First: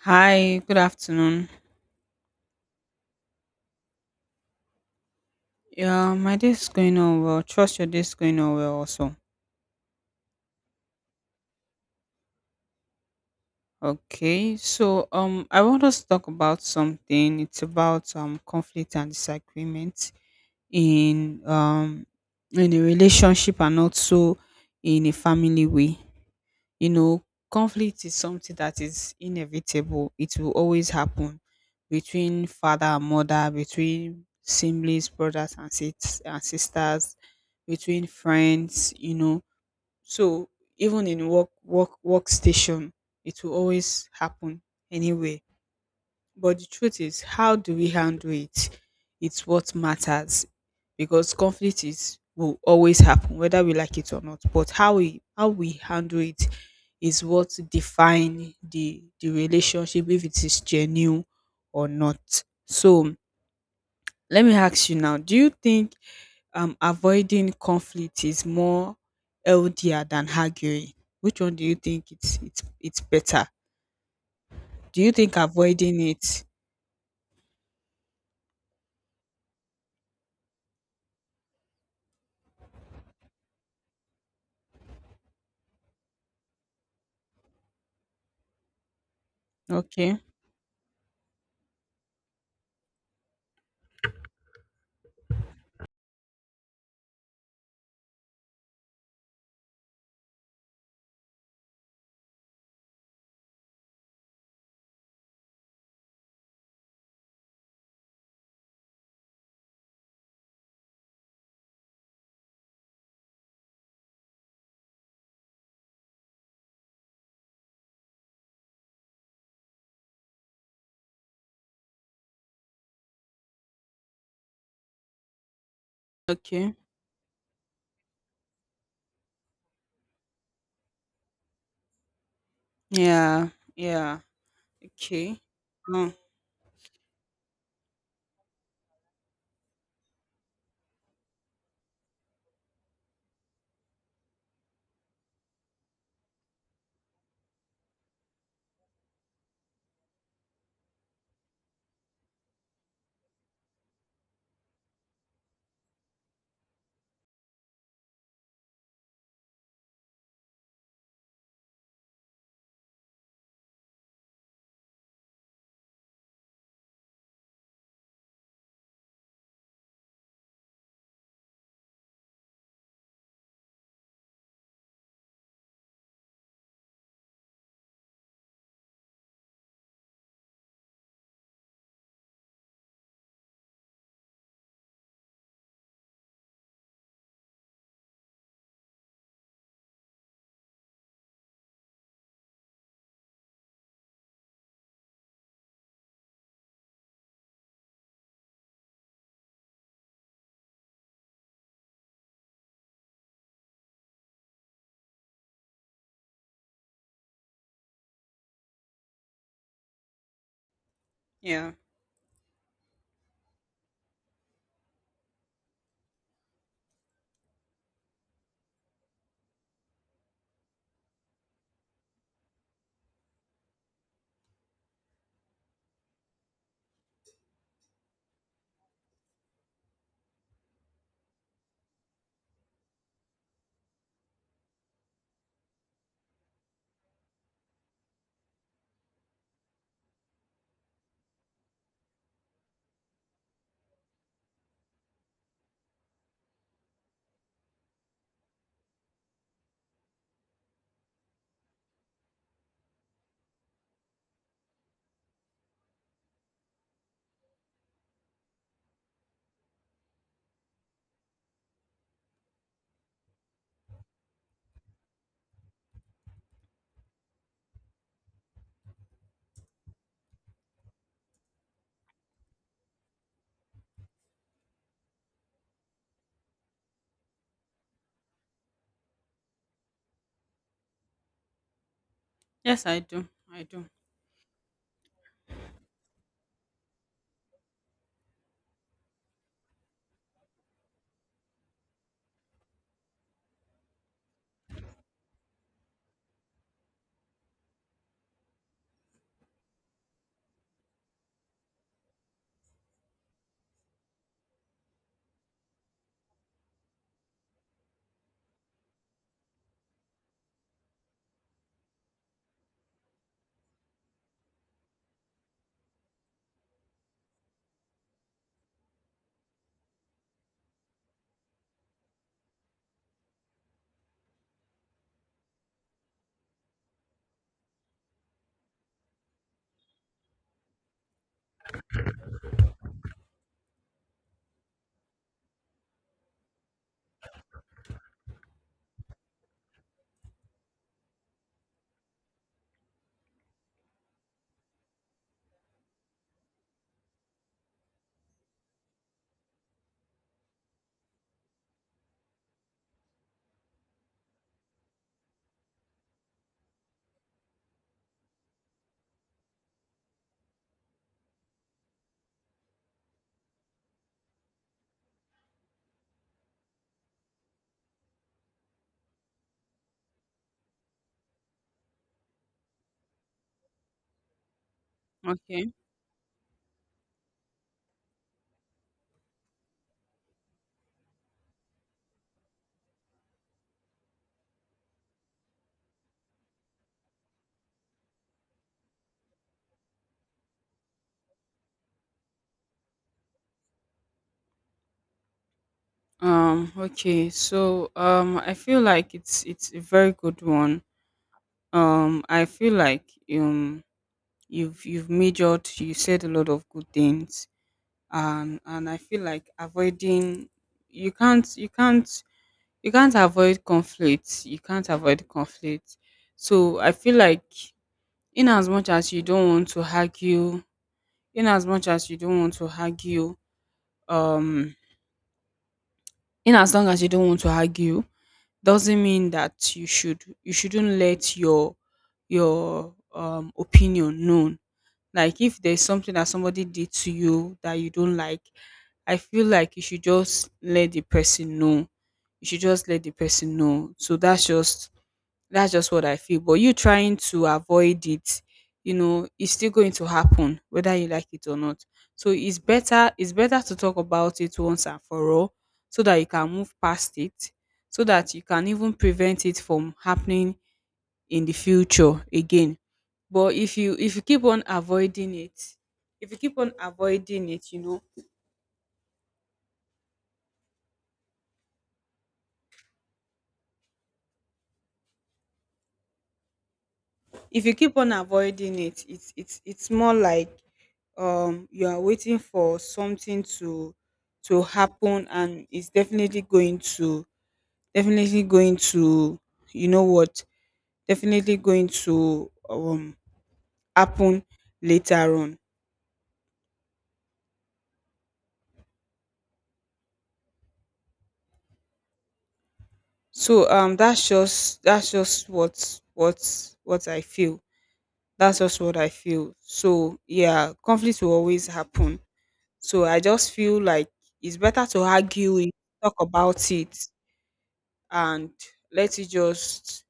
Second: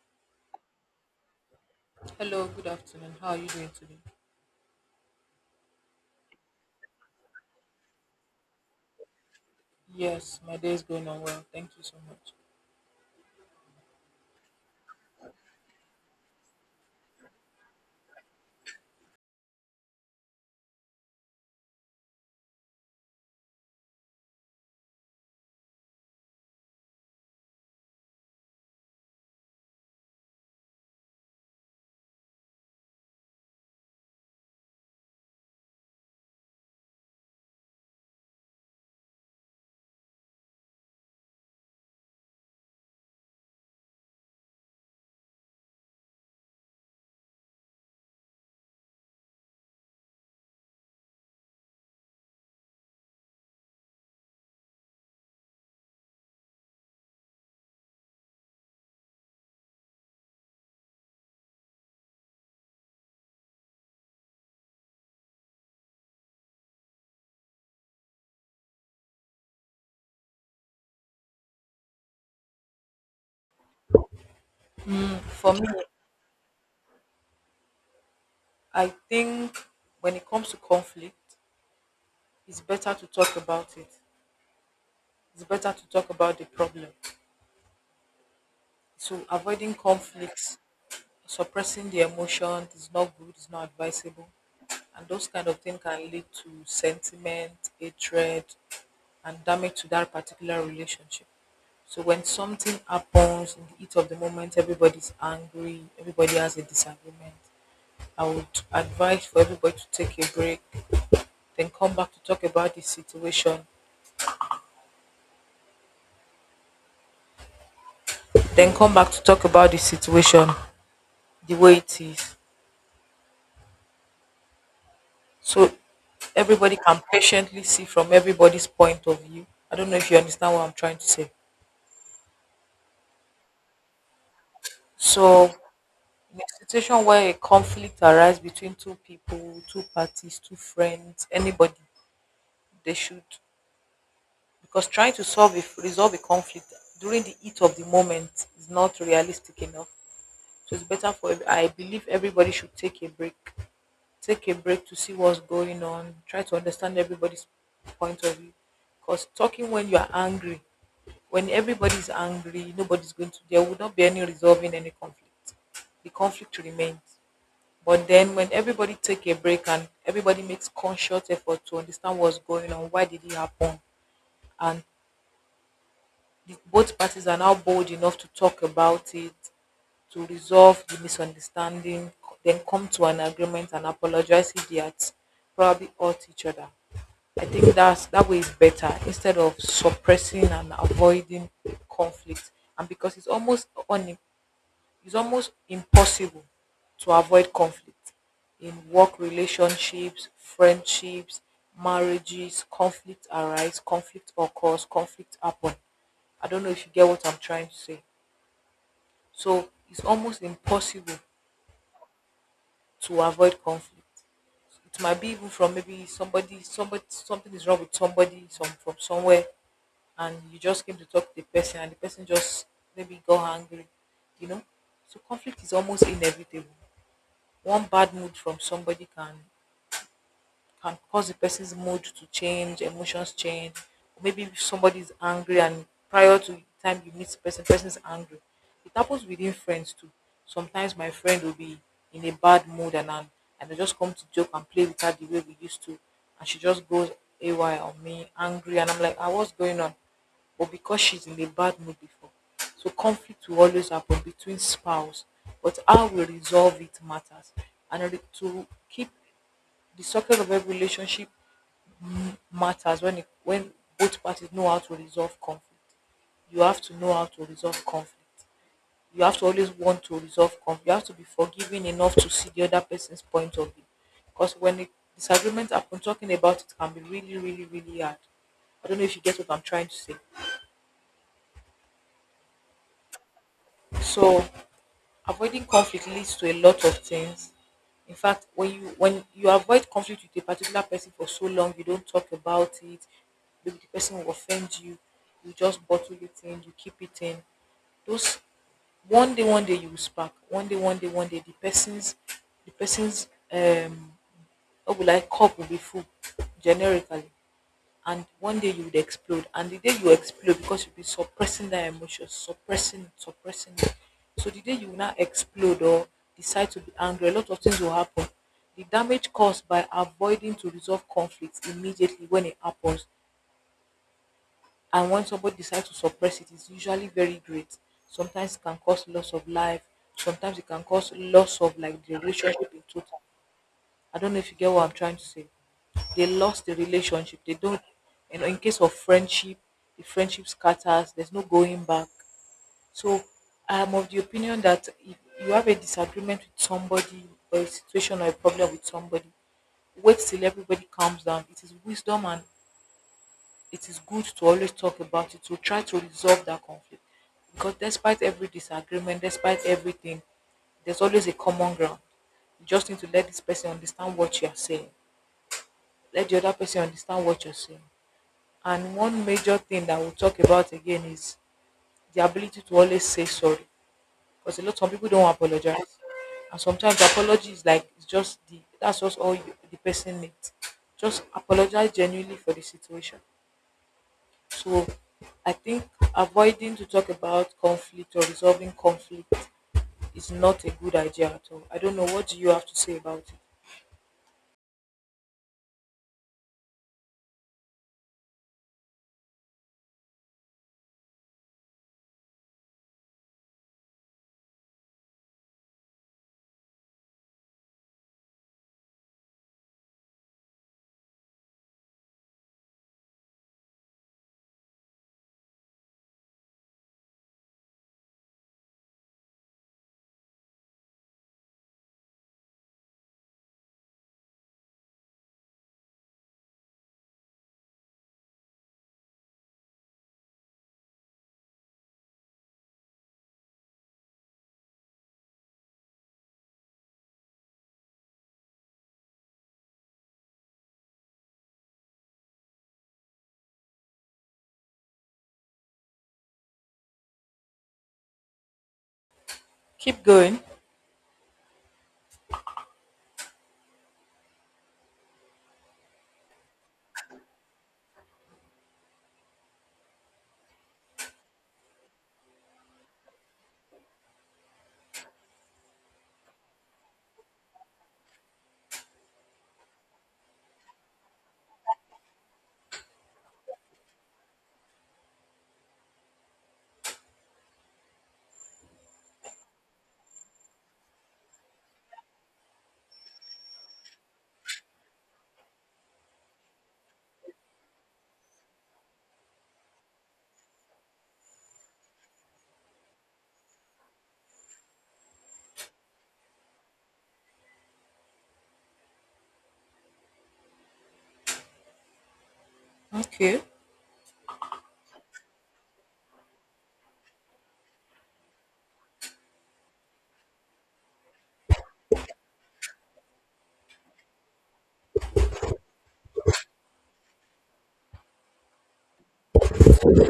Hi, good afternoon. Hello, good afternoon. How are you doing today? Yeah, my day is going on well. Trust your day is going on well also. Yes, my day is going on well. Thank you so much. Okay, so I want us to talk about something. It's about conflict and disagreement in um in a relationship and also in a family way. You know, conflict is something that is inevitable. It will always happen between father and mother, between siblings, brothers and sisters, between friends, you know. So even in workstation, it will always happen anyway, but the truth is, how do we handle it? It's what matters, because conflict is will always happen, whether we like it or not. But how we handle it is what define the relationship, if it is genuine or not. So let me ask you now: do you think avoiding conflict is more healthier than arguing? Which one do you think it's better? Do you think For me, avoiding it? I think when it comes to conflict, it's better to talk about it. It's better to talk about the problem. So avoiding Okay. conflicts, suppressing the emotion is not good, it's not advisable. And those kind of things can lead to sentiment, hatred, and damage to that particular relationship. So when something happens in the heat of the moment, everybody's angry, everybody has a disagreement. I would advise for everybody to take a break, then come back to talk about the situation, then come back to talk about the situation the way it is. So Okay. everybody can patiently see from everybody's point of view. I don't know if you understand what I'm trying to say. Yeah, yeah, okay. So Um, in a situation where a conflict arises between two people, two parties, two friends, anybody, they should, because trying to resolve a conflict during the heat of the moment is not realistic enough. So it's better for I believe everybody should take a break to see what's going on, try to understand everybody's point of view. Because talking when you are angry, when everybody's angry, nobody's going to there would not be any resolving any conflict. The conflict remains. But then when everybody take a break and everybody makes conscious effort to understand what's going on, why did it happen, and both parties are now bold enough to talk about it, to resolve the misunderstanding, then come to an agreement and apologize if they had probably hurt each other. I think that's that way is better instead of suppressing and avoiding conflict. And because it's almost impossible to avoid conflict in work relationships, friendships, marriages. Conflict arise, conflict occurs, conflict happen. I don't know if you get what I'm trying to say. So it's almost impossible yeah. to avoid conflict. It might be even from somebody, something is wrong with from somewhere, and you just came to talk to the person, and the person just maybe got angry, you know. So conflict is almost inevitable. One bad mood from somebody can cause the person's mood to change, emotions change. Maybe if somebody is angry and prior to the time you meet the person is angry. It happens within friends too. Sometimes my friend will be in a bad mood, and I just come to joke and play with her the way we used to, and she just goes AY on me, angry, and I'm like, ah, what's going on? But because she's in a bad mood before. So conflict will always happen between spouse, but how we resolve it matters. And to keep the success of every relationship matters when both parties know how to resolve conflict. You have to know how to resolve conflict. You have to always want to resolve conflict. You have to be forgiving enough to see the other person's point of view. Because when a disagreement happen, talking about it can be really, really, really hard. I don't know if you get what I'm trying to say. Yes, I do. I do. So avoiding conflict leads to a lot of things. In fact, when you avoid conflict with a particular person for so long, you don't talk about it. Maybe the person will offend you. You just bottle it in. You keep it in. Those, one day you will spark. One day the person's the person's um what will I cup will be full generically, and one day you would explode, and the day you explode, because you'll be suppressing that emotion, suppressing it, so the day you will now explode or decide to be angry, a lot of things will happen. The damage caused by avoiding to resolve conflicts immediately when it happens and when somebody decides to suppress it is usually very great. Sometimes it can cause loss of life. Sometimes it can cause loss of, like, the relationship in total. I don't know if you get what I'm trying to say. They lost the relationship. They don't, you know, in case of friendship, the friendship scatters, there's no going back. So I'm of the opinion that if you have a disagreement with somebody or a situation or a problem with somebody, wait till everybody calms down. It is wisdom and it is good to always talk about it to try to resolve that conflict. Because despite every disagreement, despite everything, there's always a common ground. You just need to let this person understand what you are saying, let the other person understand what you're saying. And one major thing that we'll talk about again is the ability to always say sorry. Because a lot of people don't Okay. apologize. And sometimes apology is like, it's just the that's just all the person needs. Just apologize genuinely for the situation. So I think avoiding to talk about conflict or resolving conflict is not a good idea at all. I don't know, what do you have to say about it? Okay. So, I feel like it's a very good one. I feel like um you've majored, you said a lot of good things, and I feel like avoiding, you can't you can't you can't avoid conflict. You can't avoid conflict. So I feel like in as much as you don't want to argue in as much as you don't want to argue, um in as long as you don't want to argue doesn't mean that you shouldn't let your opinion known. Like if there's something that somebody did to you that you don't like, I feel like you should just let the person know. You should just let the person know So that's just what I feel. But you trying to avoid it, you know, it's still going Keep to going. happen whether you like it or not. So it's better to talk about it once and for all, so that you can move past it, so that you can even prevent it from happening in the future again. But if you keep on avoiding it, if you keep on avoiding it, you know, if you keep on avoiding it, it's more like you are waiting for something to happen, and it's definitely going to you know what definitely going to happen later on. Okay. So that's just what I feel. That's just what I feel. So yeah, conflicts will always happen. So I just feel like it's better to argue it, talk about it, and let it just